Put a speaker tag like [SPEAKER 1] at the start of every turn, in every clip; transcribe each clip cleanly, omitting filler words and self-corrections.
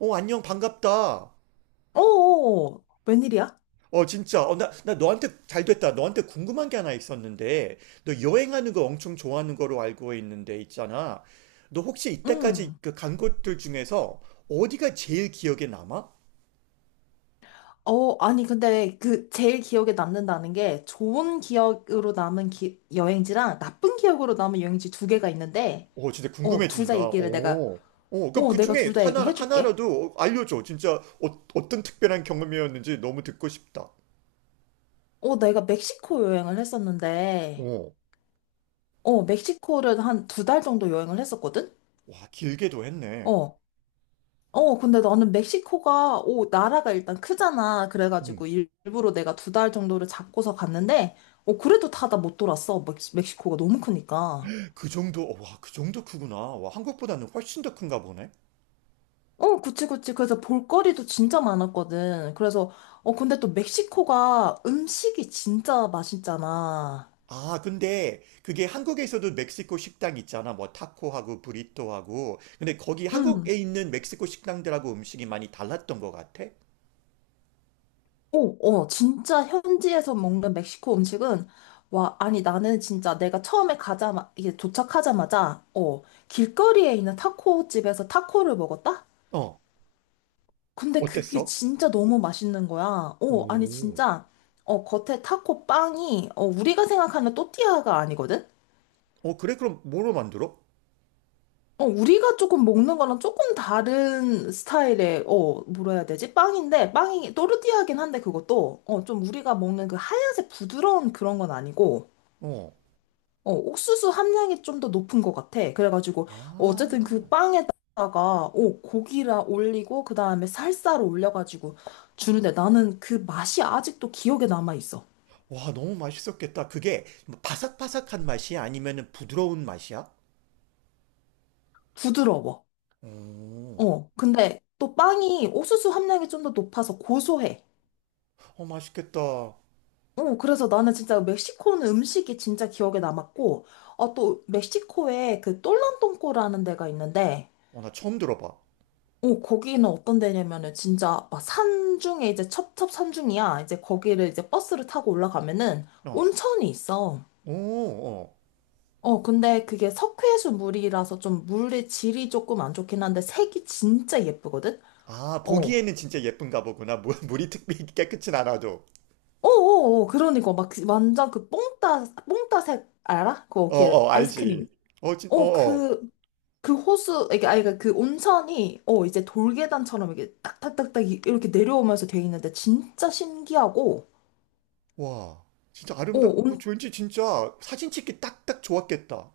[SPEAKER 1] 어, 안녕, 반갑다.
[SPEAKER 2] 오, 웬일이야?
[SPEAKER 1] 어, 진짜. 어, 나 너한테 잘 됐다. 너한테 궁금한 게 하나 있었는데, 너 여행하는 거 엄청 좋아하는 거로 알고 있는데, 있잖아. 너 혹시 이때까지
[SPEAKER 2] 음.
[SPEAKER 1] 그 간 곳들 중에서 어디가 제일 기억에 남아?
[SPEAKER 2] 아니, 근데 그 제일 기억에 남는다는 게 좋은 기억으로 남은 여행지랑 나쁜 기억으로 남은 여행지 두 개가 있는데,
[SPEAKER 1] 어, 진짜
[SPEAKER 2] 둘
[SPEAKER 1] 궁금해진다.
[SPEAKER 2] 다 얘기를 내가,
[SPEAKER 1] 어. 어, 그럼 그
[SPEAKER 2] 내가
[SPEAKER 1] 중에
[SPEAKER 2] 둘 다
[SPEAKER 1] 하나,
[SPEAKER 2] 얘기해줄게.
[SPEAKER 1] 하나라도 알려줘. 진짜 어떤 특별한 경험이었는지 너무 듣고 싶다.
[SPEAKER 2] 내가 멕시코 여행을 했었는데,
[SPEAKER 1] 어.
[SPEAKER 2] 멕시코를 한 2달 정도 여행을 했었거든?
[SPEAKER 1] 와, 길게도 했네.
[SPEAKER 2] 어, 어, 근데 나는 멕시코가, 나라가 일단 크잖아.
[SPEAKER 1] 음.
[SPEAKER 2] 그래가지고 일부러 내가 2달 정도를 잡고서 갔는데, 그래도 다 못 돌았어. 멕시코가 너무 크니까.
[SPEAKER 1] 그 정도, 어, 와, 그 정도 크구나. 와, 한국보다는 훨씬 더 큰가 보네.
[SPEAKER 2] 그치, 그치. 그래서 볼거리도 진짜 많았거든. 그래서, 근데 또 멕시코가 음식이 진짜 맛있잖아.
[SPEAKER 1] 아, 근데 그게 한국에서도 멕시코 식당 있잖아. 뭐 타코하고 브리또하고. 근데 거기
[SPEAKER 2] 음.
[SPEAKER 1] 한국에 있는 멕시코 식당들하고 음식이 많이 달랐던 것 같아?
[SPEAKER 2] 오, 진짜 현지에서 먹는 멕시코 음식은, 와, 아니, 나는 진짜 내가 처음에 이게 도착하자마자, 길거리에 있는 타코 집에서 타코를 먹었다?
[SPEAKER 1] 어,
[SPEAKER 2] 근데 그게
[SPEAKER 1] 어땠어?
[SPEAKER 2] 진짜 너무 맛있는 거야. 아니
[SPEAKER 1] 오,
[SPEAKER 2] 진짜 겉에 타코 빵이 우리가 생각하는 또띠아가 아니거든?
[SPEAKER 1] 어, 그래? 그럼 뭐로 만들어?
[SPEAKER 2] 우리가 조금 먹는 거랑 조금 다른 스타일의 뭐라 해야 되지? 빵인데 빵이 또르띠아긴 한데 그것도 좀 우리가 먹는 그 하얀색 부드러운 그런 건 아니고
[SPEAKER 1] 어.
[SPEAKER 2] 옥수수 함량이 좀 더 높은 것 같아. 그래가지고,
[SPEAKER 1] 아,
[SPEAKER 2] 어쨌든 그 빵에다가, 고기라 올리고, 그 다음에 살사를 올려가지고 주는데 나는 그 맛이 아직도 기억에 남아있어.
[SPEAKER 1] 와, 너무 맛있었겠다. 그게 뭐 바삭바삭한 맛이야? 아니면은 부드러운 맛이야?
[SPEAKER 2] 부드러워.
[SPEAKER 1] 오,
[SPEAKER 2] 근데 또 빵이 옥수수 함량이 좀 더 높아서 고소해.
[SPEAKER 1] 어, 맛있겠다. 어,
[SPEAKER 2] 그래서 나는 진짜 멕시코는 음식이 진짜 기억에 남았고, 또 멕시코에 그 똘란똥꼬라는 데가 있는데,
[SPEAKER 1] 나 처음 들어봐.
[SPEAKER 2] 거기는 어떤 데냐면은 진짜 막 산중에 이제 첩첩 산중이야. 이제 거기를 이제 버스를 타고 올라가면은
[SPEAKER 1] 어,
[SPEAKER 2] 온천이 있어.
[SPEAKER 1] 오, 어.
[SPEAKER 2] 근데 그게 석회수 물이라서 좀 물의 질이 조금 안 좋긴 한데 색이 진짜 예쁘거든?
[SPEAKER 1] 아,
[SPEAKER 2] 어.
[SPEAKER 1] 보기에는 진짜 예쁜가 보구나. 물이 특별히 깨끗진 않아도.
[SPEAKER 2] 그러니까 막그 완전 그 뽕따색 알아? 그거
[SPEAKER 1] 어,
[SPEAKER 2] 이렇게
[SPEAKER 1] 어,
[SPEAKER 2] 아이스크림.
[SPEAKER 1] 알지. 어, 어,
[SPEAKER 2] 어,
[SPEAKER 1] 어.
[SPEAKER 2] 그, 그 호수, 이게, 아니, 그그 온천이, 이제 돌계단처럼 이게 딱딱딱딱 이렇게 내려오면서 돼 있는데 진짜 신기하고,
[SPEAKER 1] 와,
[SPEAKER 2] 어,
[SPEAKER 1] 왠지 진짜 사진 찍기 딱딱 좋았겠다.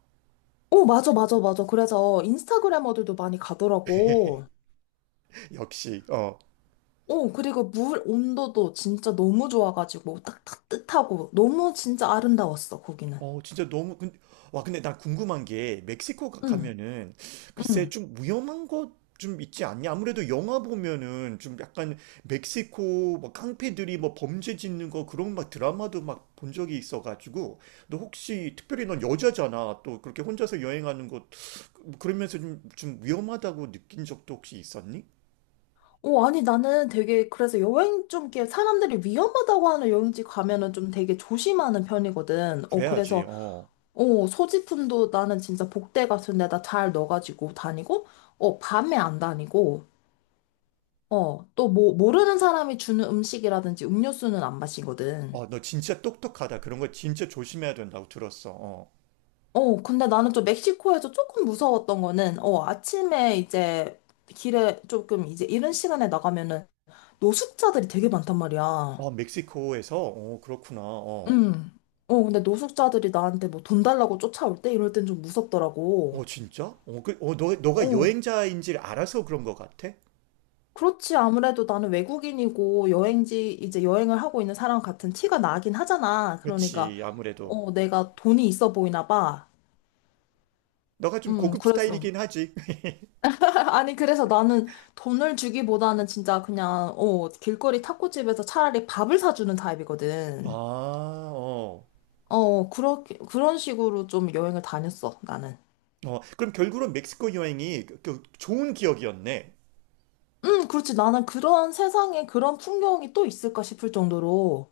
[SPEAKER 2] 어, 맞아, 맞아, 맞아. 그래서 인스타그래머들도 많이 가더라고.
[SPEAKER 1] 역시, 어.
[SPEAKER 2] 그리고 물 온도도 진짜 너무 좋아가지고 딱 따뜻하고 너무 진짜 아름다웠어, 거기는.
[SPEAKER 1] 어, 진짜 너무, 근 와, 근데 나 궁금한 게, 멕시코
[SPEAKER 2] 응,
[SPEAKER 1] 가면은, 글쎄,
[SPEAKER 2] 응.
[SPEAKER 1] 좀 위험한 것 좀 있지 않냐? 아무래도 영화 보면은, 좀 약간, 멕시코, 뭐, 깡패들이 뭐, 범죄 짓는 거, 그런 막 드라마도 막 본 적이 있어가지고, 너 혹시, 특별히 넌 여자잖아. 또, 그렇게 혼자서 여행하는 것, 그러면서 좀, 좀 위험하다고 느낀 적도 혹시 있었니?
[SPEAKER 2] 아니, 나는 되게 그래서 여행 좀 이렇게 사람들이 위험하다고 하는 여행지 가면은 좀 되게 조심하는 편이거든.
[SPEAKER 1] 그래야지,
[SPEAKER 2] 그래서
[SPEAKER 1] 어.
[SPEAKER 2] 소지품도 나는 진짜 복대 같은 데다 잘 넣어가지고 다니고, 밤에 안 다니고, 또 뭐, 모르는 사람이 주는 음식이라든지 음료수는 안 마시거든.
[SPEAKER 1] 어, 너 진짜 똑똑하다. 그런 거 진짜 조심해야 된다고 들었어, 어.
[SPEAKER 2] 근데 나는 좀 멕시코에서 조금 무서웠던 거는, 아침에 이제 길에 조금 이제 이른 시간에 나가면은 노숙자들이 되게 많단 말이야.
[SPEAKER 1] 어, 멕시코에서? 어, 그렇구나, 어.
[SPEAKER 2] 음. 근데 노숙자들이 나한테 뭐 돈 달라고 쫓아올 때 이럴 땐 좀 무섭더라고.
[SPEAKER 1] 어, 진짜? 너가
[SPEAKER 2] 어.
[SPEAKER 1] 여행자인지를 알아서 그런 것 같아?
[SPEAKER 2] 그렇지. 아무래도 나는 외국인이고 여행지 이제 여행을 하고 있는 사람 같은 티가 나긴 하잖아. 그러니까,
[SPEAKER 1] 그렇지, 아무래도.
[SPEAKER 2] 내가 돈이 있어 보이나 봐.
[SPEAKER 1] 너가 좀 고급
[SPEAKER 2] 그래서.
[SPEAKER 1] 스타일이긴 하지.
[SPEAKER 2] 아니, 그래서 나는 돈을 주기보다는 진짜 그냥, 길거리 타코집에서 차라리 밥을 사주는
[SPEAKER 1] 아,
[SPEAKER 2] 타입이거든.
[SPEAKER 1] 어.
[SPEAKER 2] 그렇게, 그런 식으로 좀 여행을 다녔어, 나는.
[SPEAKER 1] 어, 그럼 결국은 멕시코 여행이 그 좋은 기억이었네.
[SPEAKER 2] 그렇지. 나는 그런 세상에 그런 풍경이 또 있을까 싶을 정도로,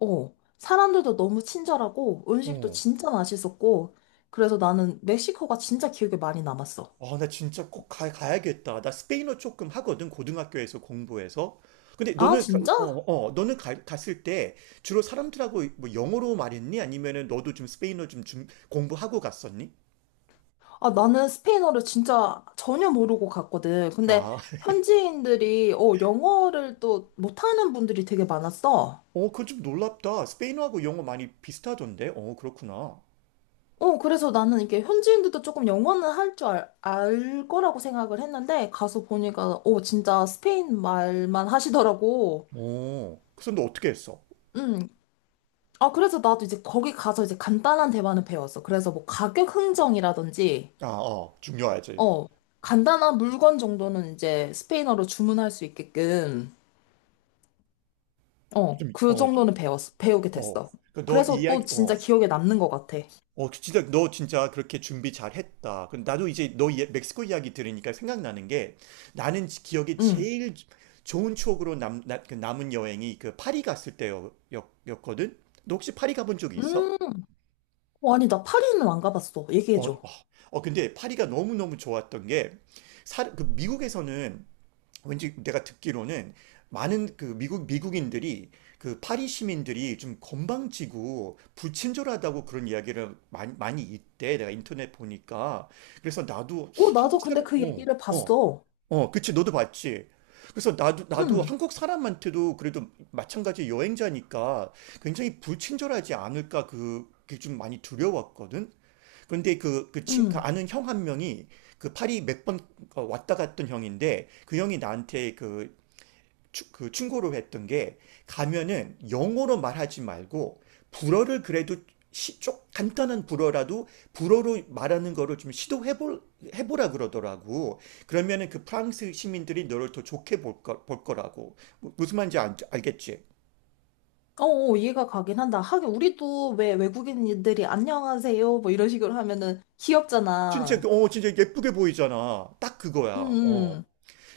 [SPEAKER 2] 사람들도 너무 친절하고, 음식도
[SPEAKER 1] 어.
[SPEAKER 2] 진짜 맛있었고, 그래서 나는 멕시코가 진짜 기억에 많이 남았어.
[SPEAKER 1] 아, 나 진짜 꼭 가야겠다. 나 스페인어 조금 하거든, 고등학교에서 공부해서. 근데
[SPEAKER 2] 아,
[SPEAKER 1] 너는,
[SPEAKER 2] 진짜?
[SPEAKER 1] 갔을 때 주로 사람들하고 뭐 영어로 말했니? 아니면은 너도 좀 스페인어 좀 공부하고 갔었니?
[SPEAKER 2] 아, 나는 스페인어를 진짜 전혀 모르고 갔거든. 근데
[SPEAKER 1] 아,
[SPEAKER 2] 현지인들이, 영어를 또 못하는 분들이 되게 많았어.
[SPEAKER 1] 어, 그건 좀 놀랍다. 스페인어하고 영어 많이 비슷하던데? 어, 그렇구나.
[SPEAKER 2] 그래서 나는 이게 현지인들도 조금 영어는 할 줄 알 거라고 생각을 했는데, 가서 보니까, 진짜 스페인 말만 하시더라고.
[SPEAKER 1] 어, 그래서 너 어떻게 했어?
[SPEAKER 2] 음. 아, 그래서 나도 이제 거기 가서 이제 간단한 대화는 배웠어. 그래서 뭐 가격 흥정이라든지,
[SPEAKER 1] 아, 어, 중요하지.
[SPEAKER 2] 어, 간단한 물건 정도는 이제 스페인어로 주문할 수 있게끔.
[SPEAKER 1] 좀,
[SPEAKER 2] 그
[SPEAKER 1] 어, 좀,
[SPEAKER 2] 정도는 배웠어. 배우게
[SPEAKER 1] 어.
[SPEAKER 2] 됐어.
[SPEAKER 1] 그 너
[SPEAKER 2] 그래서 또
[SPEAKER 1] 이야기, 어,
[SPEAKER 2] 진짜 기억에 남는 것 같아.
[SPEAKER 1] 그 진짜, 너 진짜 그렇게 준비 잘 했다. 그럼 나도 이제 너 멕시코 이야기 들으니까 생각나는 게 나는 기억에
[SPEAKER 2] 응.
[SPEAKER 1] 제일 좋은 추억으로 그 남은 여행이 그 파리 갔을 때였거든? 너 혹시 파리 가본 적이 있어?
[SPEAKER 2] 음, 어, 아니, 나 파리는 안 가봤어.
[SPEAKER 1] 어, 어,
[SPEAKER 2] 얘기해줘.
[SPEAKER 1] 근데 파리가 너무너무 좋았던 게, 그 미국에서는 왠지 내가 듣기로는 많은 그 미국인들이 그 파리 시민들이 좀 건방지고 불친절하다고 그런 이야기를 많이 많이 있대. 내가 인터넷 보니까. 그래서 나도 한국
[SPEAKER 2] 나도 근데
[SPEAKER 1] 사람
[SPEAKER 2] 그
[SPEAKER 1] 어,
[SPEAKER 2] 얘기를
[SPEAKER 1] 어,
[SPEAKER 2] 봤어.
[SPEAKER 1] 어, 그치. 너도 봤지. 그래서 나도
[SPEAKER 2] 응,
[SPEAKER 1] 한국 사람한테도 그래도 마찬가지 여행자니까 굉장히 불친절하지 않을까 그게 좀 많이 두려웠거든. 근데 그
[SPEAKER 2] 응.
[SPEAKER 1] 아는 형 한 명이 그 파리 몇번 어, 왔다 갔던 형인데 그 형이 나한테 그 충고를 했던 게 가면은 영어로 말하지 말고 불어를 그래도 좀 간단한 불어라도 불어로 말하는 거를 좀 해보라 그러더라고. 그러면은 그 프랑스 시민들이 너를 더 좋게 볼 거라고. 무슨 말인지 알겠지?
[SPEAKER 2] 어, 어, 이해가 가긴 한다. 하긴, 우리도 왜 외국인들이 안녕하세요. 뭐 이런 식으로 하면은
[SPEAKER 1] 진짜,
[SPEAKER 2] 귀엽잖아.
[SPEAKER 1] 어, 진짜 예쁘게 보이잖아. 딱
[SPEAKER 2] 응,
[SPEAKER 1] 그거야. 어.
[SPEAKER 2] 응.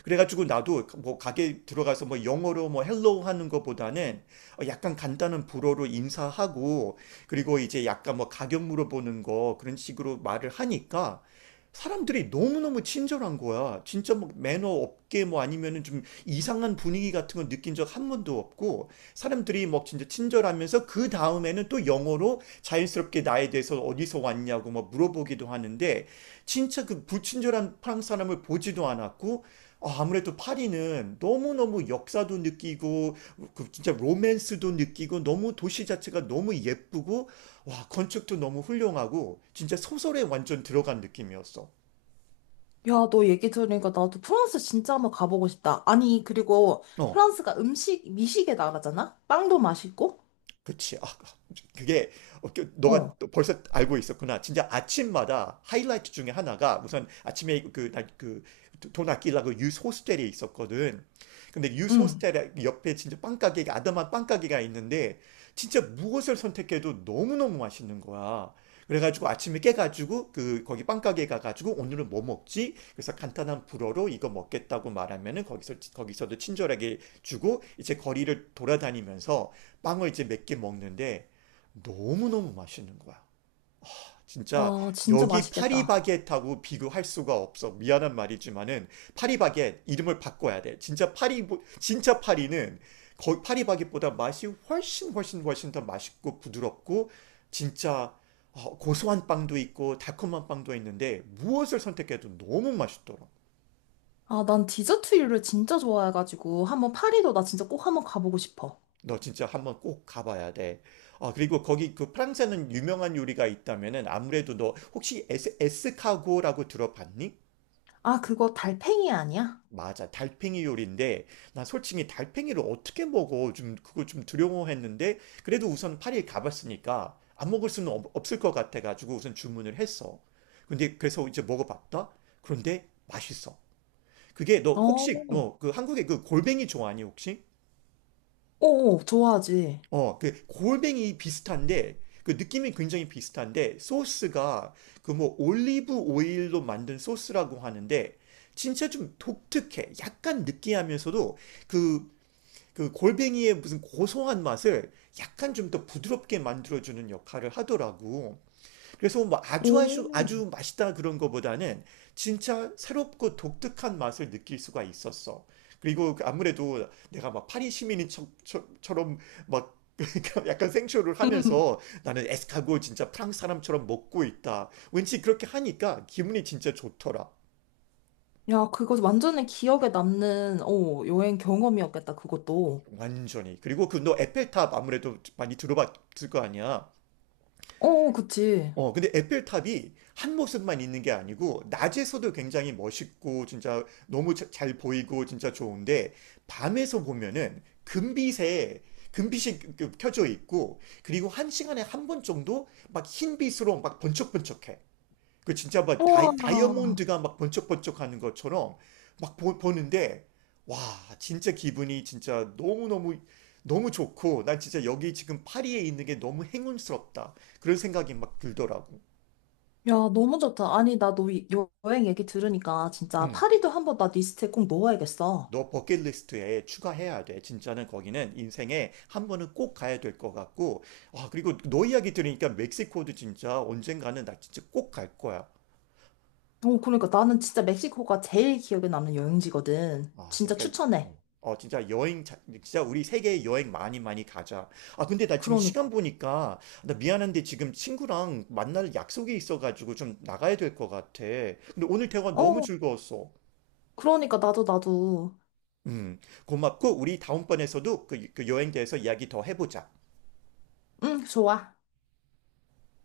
[SPEAKER 1] 그래가지고 나도 뭐 가게 들어가서 뭐 영어로 뭐 헬로우 하는 것보다는 어, 약간 간단한 불어로 인사하고 그리고 이제 약간 뭐 가격 물어보는 거 그런 식으로 말을 하니까 사람들이 너무너무 친절한 거야. 진짜 뭐 매너 없게 뭐 아니면은 좀 이상한 분위기 같은 거 느낀 적 한 번도 없고 사람들이 뭐 진짜 친절하면서 그 다음에는 또 영어로 자연스럽게 나에 대해서 어디서 왔냐고 뭐 물어보기도 하는데 진짜 그 불친절한 프랑스 사람을 보지도 않았고 아, 무래도 파리는 너무너무 역사도 느끼고, 그 진짜 로맨스도 느끼고, 너무 도시 자체가 너무 예쁘고, 와, 건축도 너무 훌륭하고, 진짜 소설에 완전 들어간 느낌이었어.
[SPEAKER 2] 야, 너 얘기 들으니까 나도 프랑스 진짜 한번 가보고 싶다. 아니, 그리고
[SPEAKER 1] 어.
[SPEAKER 2] 프랑스가 음식, 미식의 나라잖아? 빵도 맛있고?
[SPEAKER 1] 그치. 아, 그게 너가
[SPEAKER 2] 어,
[SPEAKER 1] 벌써 알고 있었구나. 진짜 아침마다 하이라이트 중에 하나가 우선 아침에 그그돈 아끼려고 유스 호스텔에 있었거든. 근데 유스
[SPEAKER 2] 응.
[SPEAKER 1] 호스텔 옆에 진짜 빵 가게가 아담한 빵 가게가 있는데 진짜 무엇을 선택해도 너무너무 맛있는 거야. 그래가지고 아침에 깨가지고 그 거기 빵 가게 가가지고 오늘은 뭐 먹지? 그래서 간단한 불어로 이거 먹겠다고 말하면은 거기서도 친절하게 주고 이제 거리를 돌아다니면서 빵을 이제 몇 개 먹는데 너무너무 맛있는 거야. 진짜
[SPEAKER 2] 와, 진짜
[SPEAKER 1] 여기
[SPEAKER 2] 맛있겠다.
[SPEAKER 1] 파리바게트하고 비교할 수가 없어. 미안한 말이지만은 파리바게트 이름을 바꿔야 돼. 진짜 파리는 거의 파리바게트보다 맛이 훨씬 훨씬 훨씬 더 맛있고 부드럽고 진짜 어, 고소한 빵도 있고 달콤한 빵도 있는데 무엇을 선택해도 너무 맛있더라.
[SPEAKER 2] 아, 난 디저트류를 진짜 좋아해가지고 한번 파리도 나 진짜 꼭 한번 가보고 싶어.
[SPEAKER 1] 너 진짜 한번 꼭 가봐야 돼. 아, 그리고 거기 그 프랑스에는 유명한 요리가 있다면은 아무래도 너 혹시 에스카고라고 들어봤니?
[SPEAKER 2] 아, 그거 달팽이 아니야?
[SPEAKER 1] 맞아. 달팽이 요리인데 나 솔직히 달팽이를 어떻게 먹어? 좀 그거 좀 두려워했는데 그래도 우선 파리에 가봤으니까 안 먹을 수는 없을 것 같아 가지고 우선 주문을 했어. 근데 그래서 이제 먹어봤다. 그런데 맛있어. 그게 너 혹시
[SPEAKER 2] 어,
[SPEAKER 1] 너 그 한국의 그 골뱅이 좋아하니 혹시?
[SPEAKER 2] 좋아하지.
[SPEAKER 1] 어, 그 골뱅이 비슷한데 그 느낌이 굉장히 비슷한데 소스가 그 뭐 올리브 오일로 만든 소스라고 하는데 진짜 좀 독특해. 약간 느끼하면서도 그 그 골뱅이의 무슨 고소한 맛을 약간 좀 더 부드럽게 만들어주는 역할을 하더라고. 그래서 뭐 아주 아주
[SPEAKER 2] 오,
[SPEAKER 1] 아주 맛있다 그런 거보다는 진짜 새롭고 독특한 맛을 느낄 수가 있었어. 그리고 아무래도 내가 막 파리 시민인 처럼 막 약간 생쇼를
[SPEAKER 2] 음.
[SPEAKER 1] 하면서 나는 에스카고 진짜 프랑스 사람처럼 먹고 있다. 왠지 그렇게 하니까 기분이 진짜 좋더라.
[SPEAKER 2] 야, 그거 완전히 기억에 남는 여행 경험이었겠다, 그것도.
[SPEAKER 1] 완전히. 그리고 그 너 에펠탑 아무래도 많이 들어봤을 거 아니야.
[SPEAKER 2] 어, 어, 그치.
[SPEAKER 1] 어, 근데 에펠탑이 한 모습만 있는 게 아니고, 낮에서도 굉장히 멋있고, 진짜 너무 잘 보이고, 진짜 좋은데, 밤에서 보면은 금빛이 그 켜져 있고, 그리고 한 시간에 한 번 정도 막 흰빛으로 막 번쩍번쩍해. 그 진짜 막
[SPEAKER 2] 우와.
[SPEAKER 1] 다이아몬드가 막 번쩍번쩍 하는 것처럼 막 보는데, 와, 진짜 기분이 진짜 너무너무, 너무 좋고, 난 진짜 여기 지금 파리에 있는 게 너무 행운스럽다. 그런 생각이 막 들더라고.
[SPEAKER 2] 야, 너무 좋다. 아니, 나너 여행 얘기 들으니까 진짜
[SPEAKER 1] 음,
[SPEAKER 2] 파리도 한번 나 리스트에 꼭 넣어야겠어.
[SPEAKER 1] 너 버킷리스트에 추가해야 돼. 진짜는 거기는 인생에 한 번은 꼭 가야 될 것 같고. 아, 그리고 너 이야기 들으니까 멕시코도 진짜 언젠가는 나 진짜 꼭 갈 거야.
[SPEAKER 2] 그러니까 나는 진짜 멕시코가 제일 기억에 남는 여행지거든.
[SPEAKER 1] 아,
[SPEAKER 2] 진짜
[SPEAKER 1] 그러니까
[SPEAKER 2] 추천해.
[SPEAKER 1] 어, 진짜 진짜 우리 세계 여행 많이 많이 가자. 아, 근데 나 지금 시간
[SPEAKER 2] 그러니까.
[SPEAKER 1] 보니까 나 미안한데 지금 친구랑 만날 약속이 있어가지고 좀 나가야 될 것 같아. 근데 오늘 대화 너무
[SPEAKER 2] 어.
[SPEAKER 1] 즐거웠어.
[SPEAKER 2] 그러니까 나도
[SPEAKER 1] 음, 고맙고 우리 다음번에서도 그 여행 대해서 이야기 더 해보자.
[SPEAKER 2] 응, 좋아.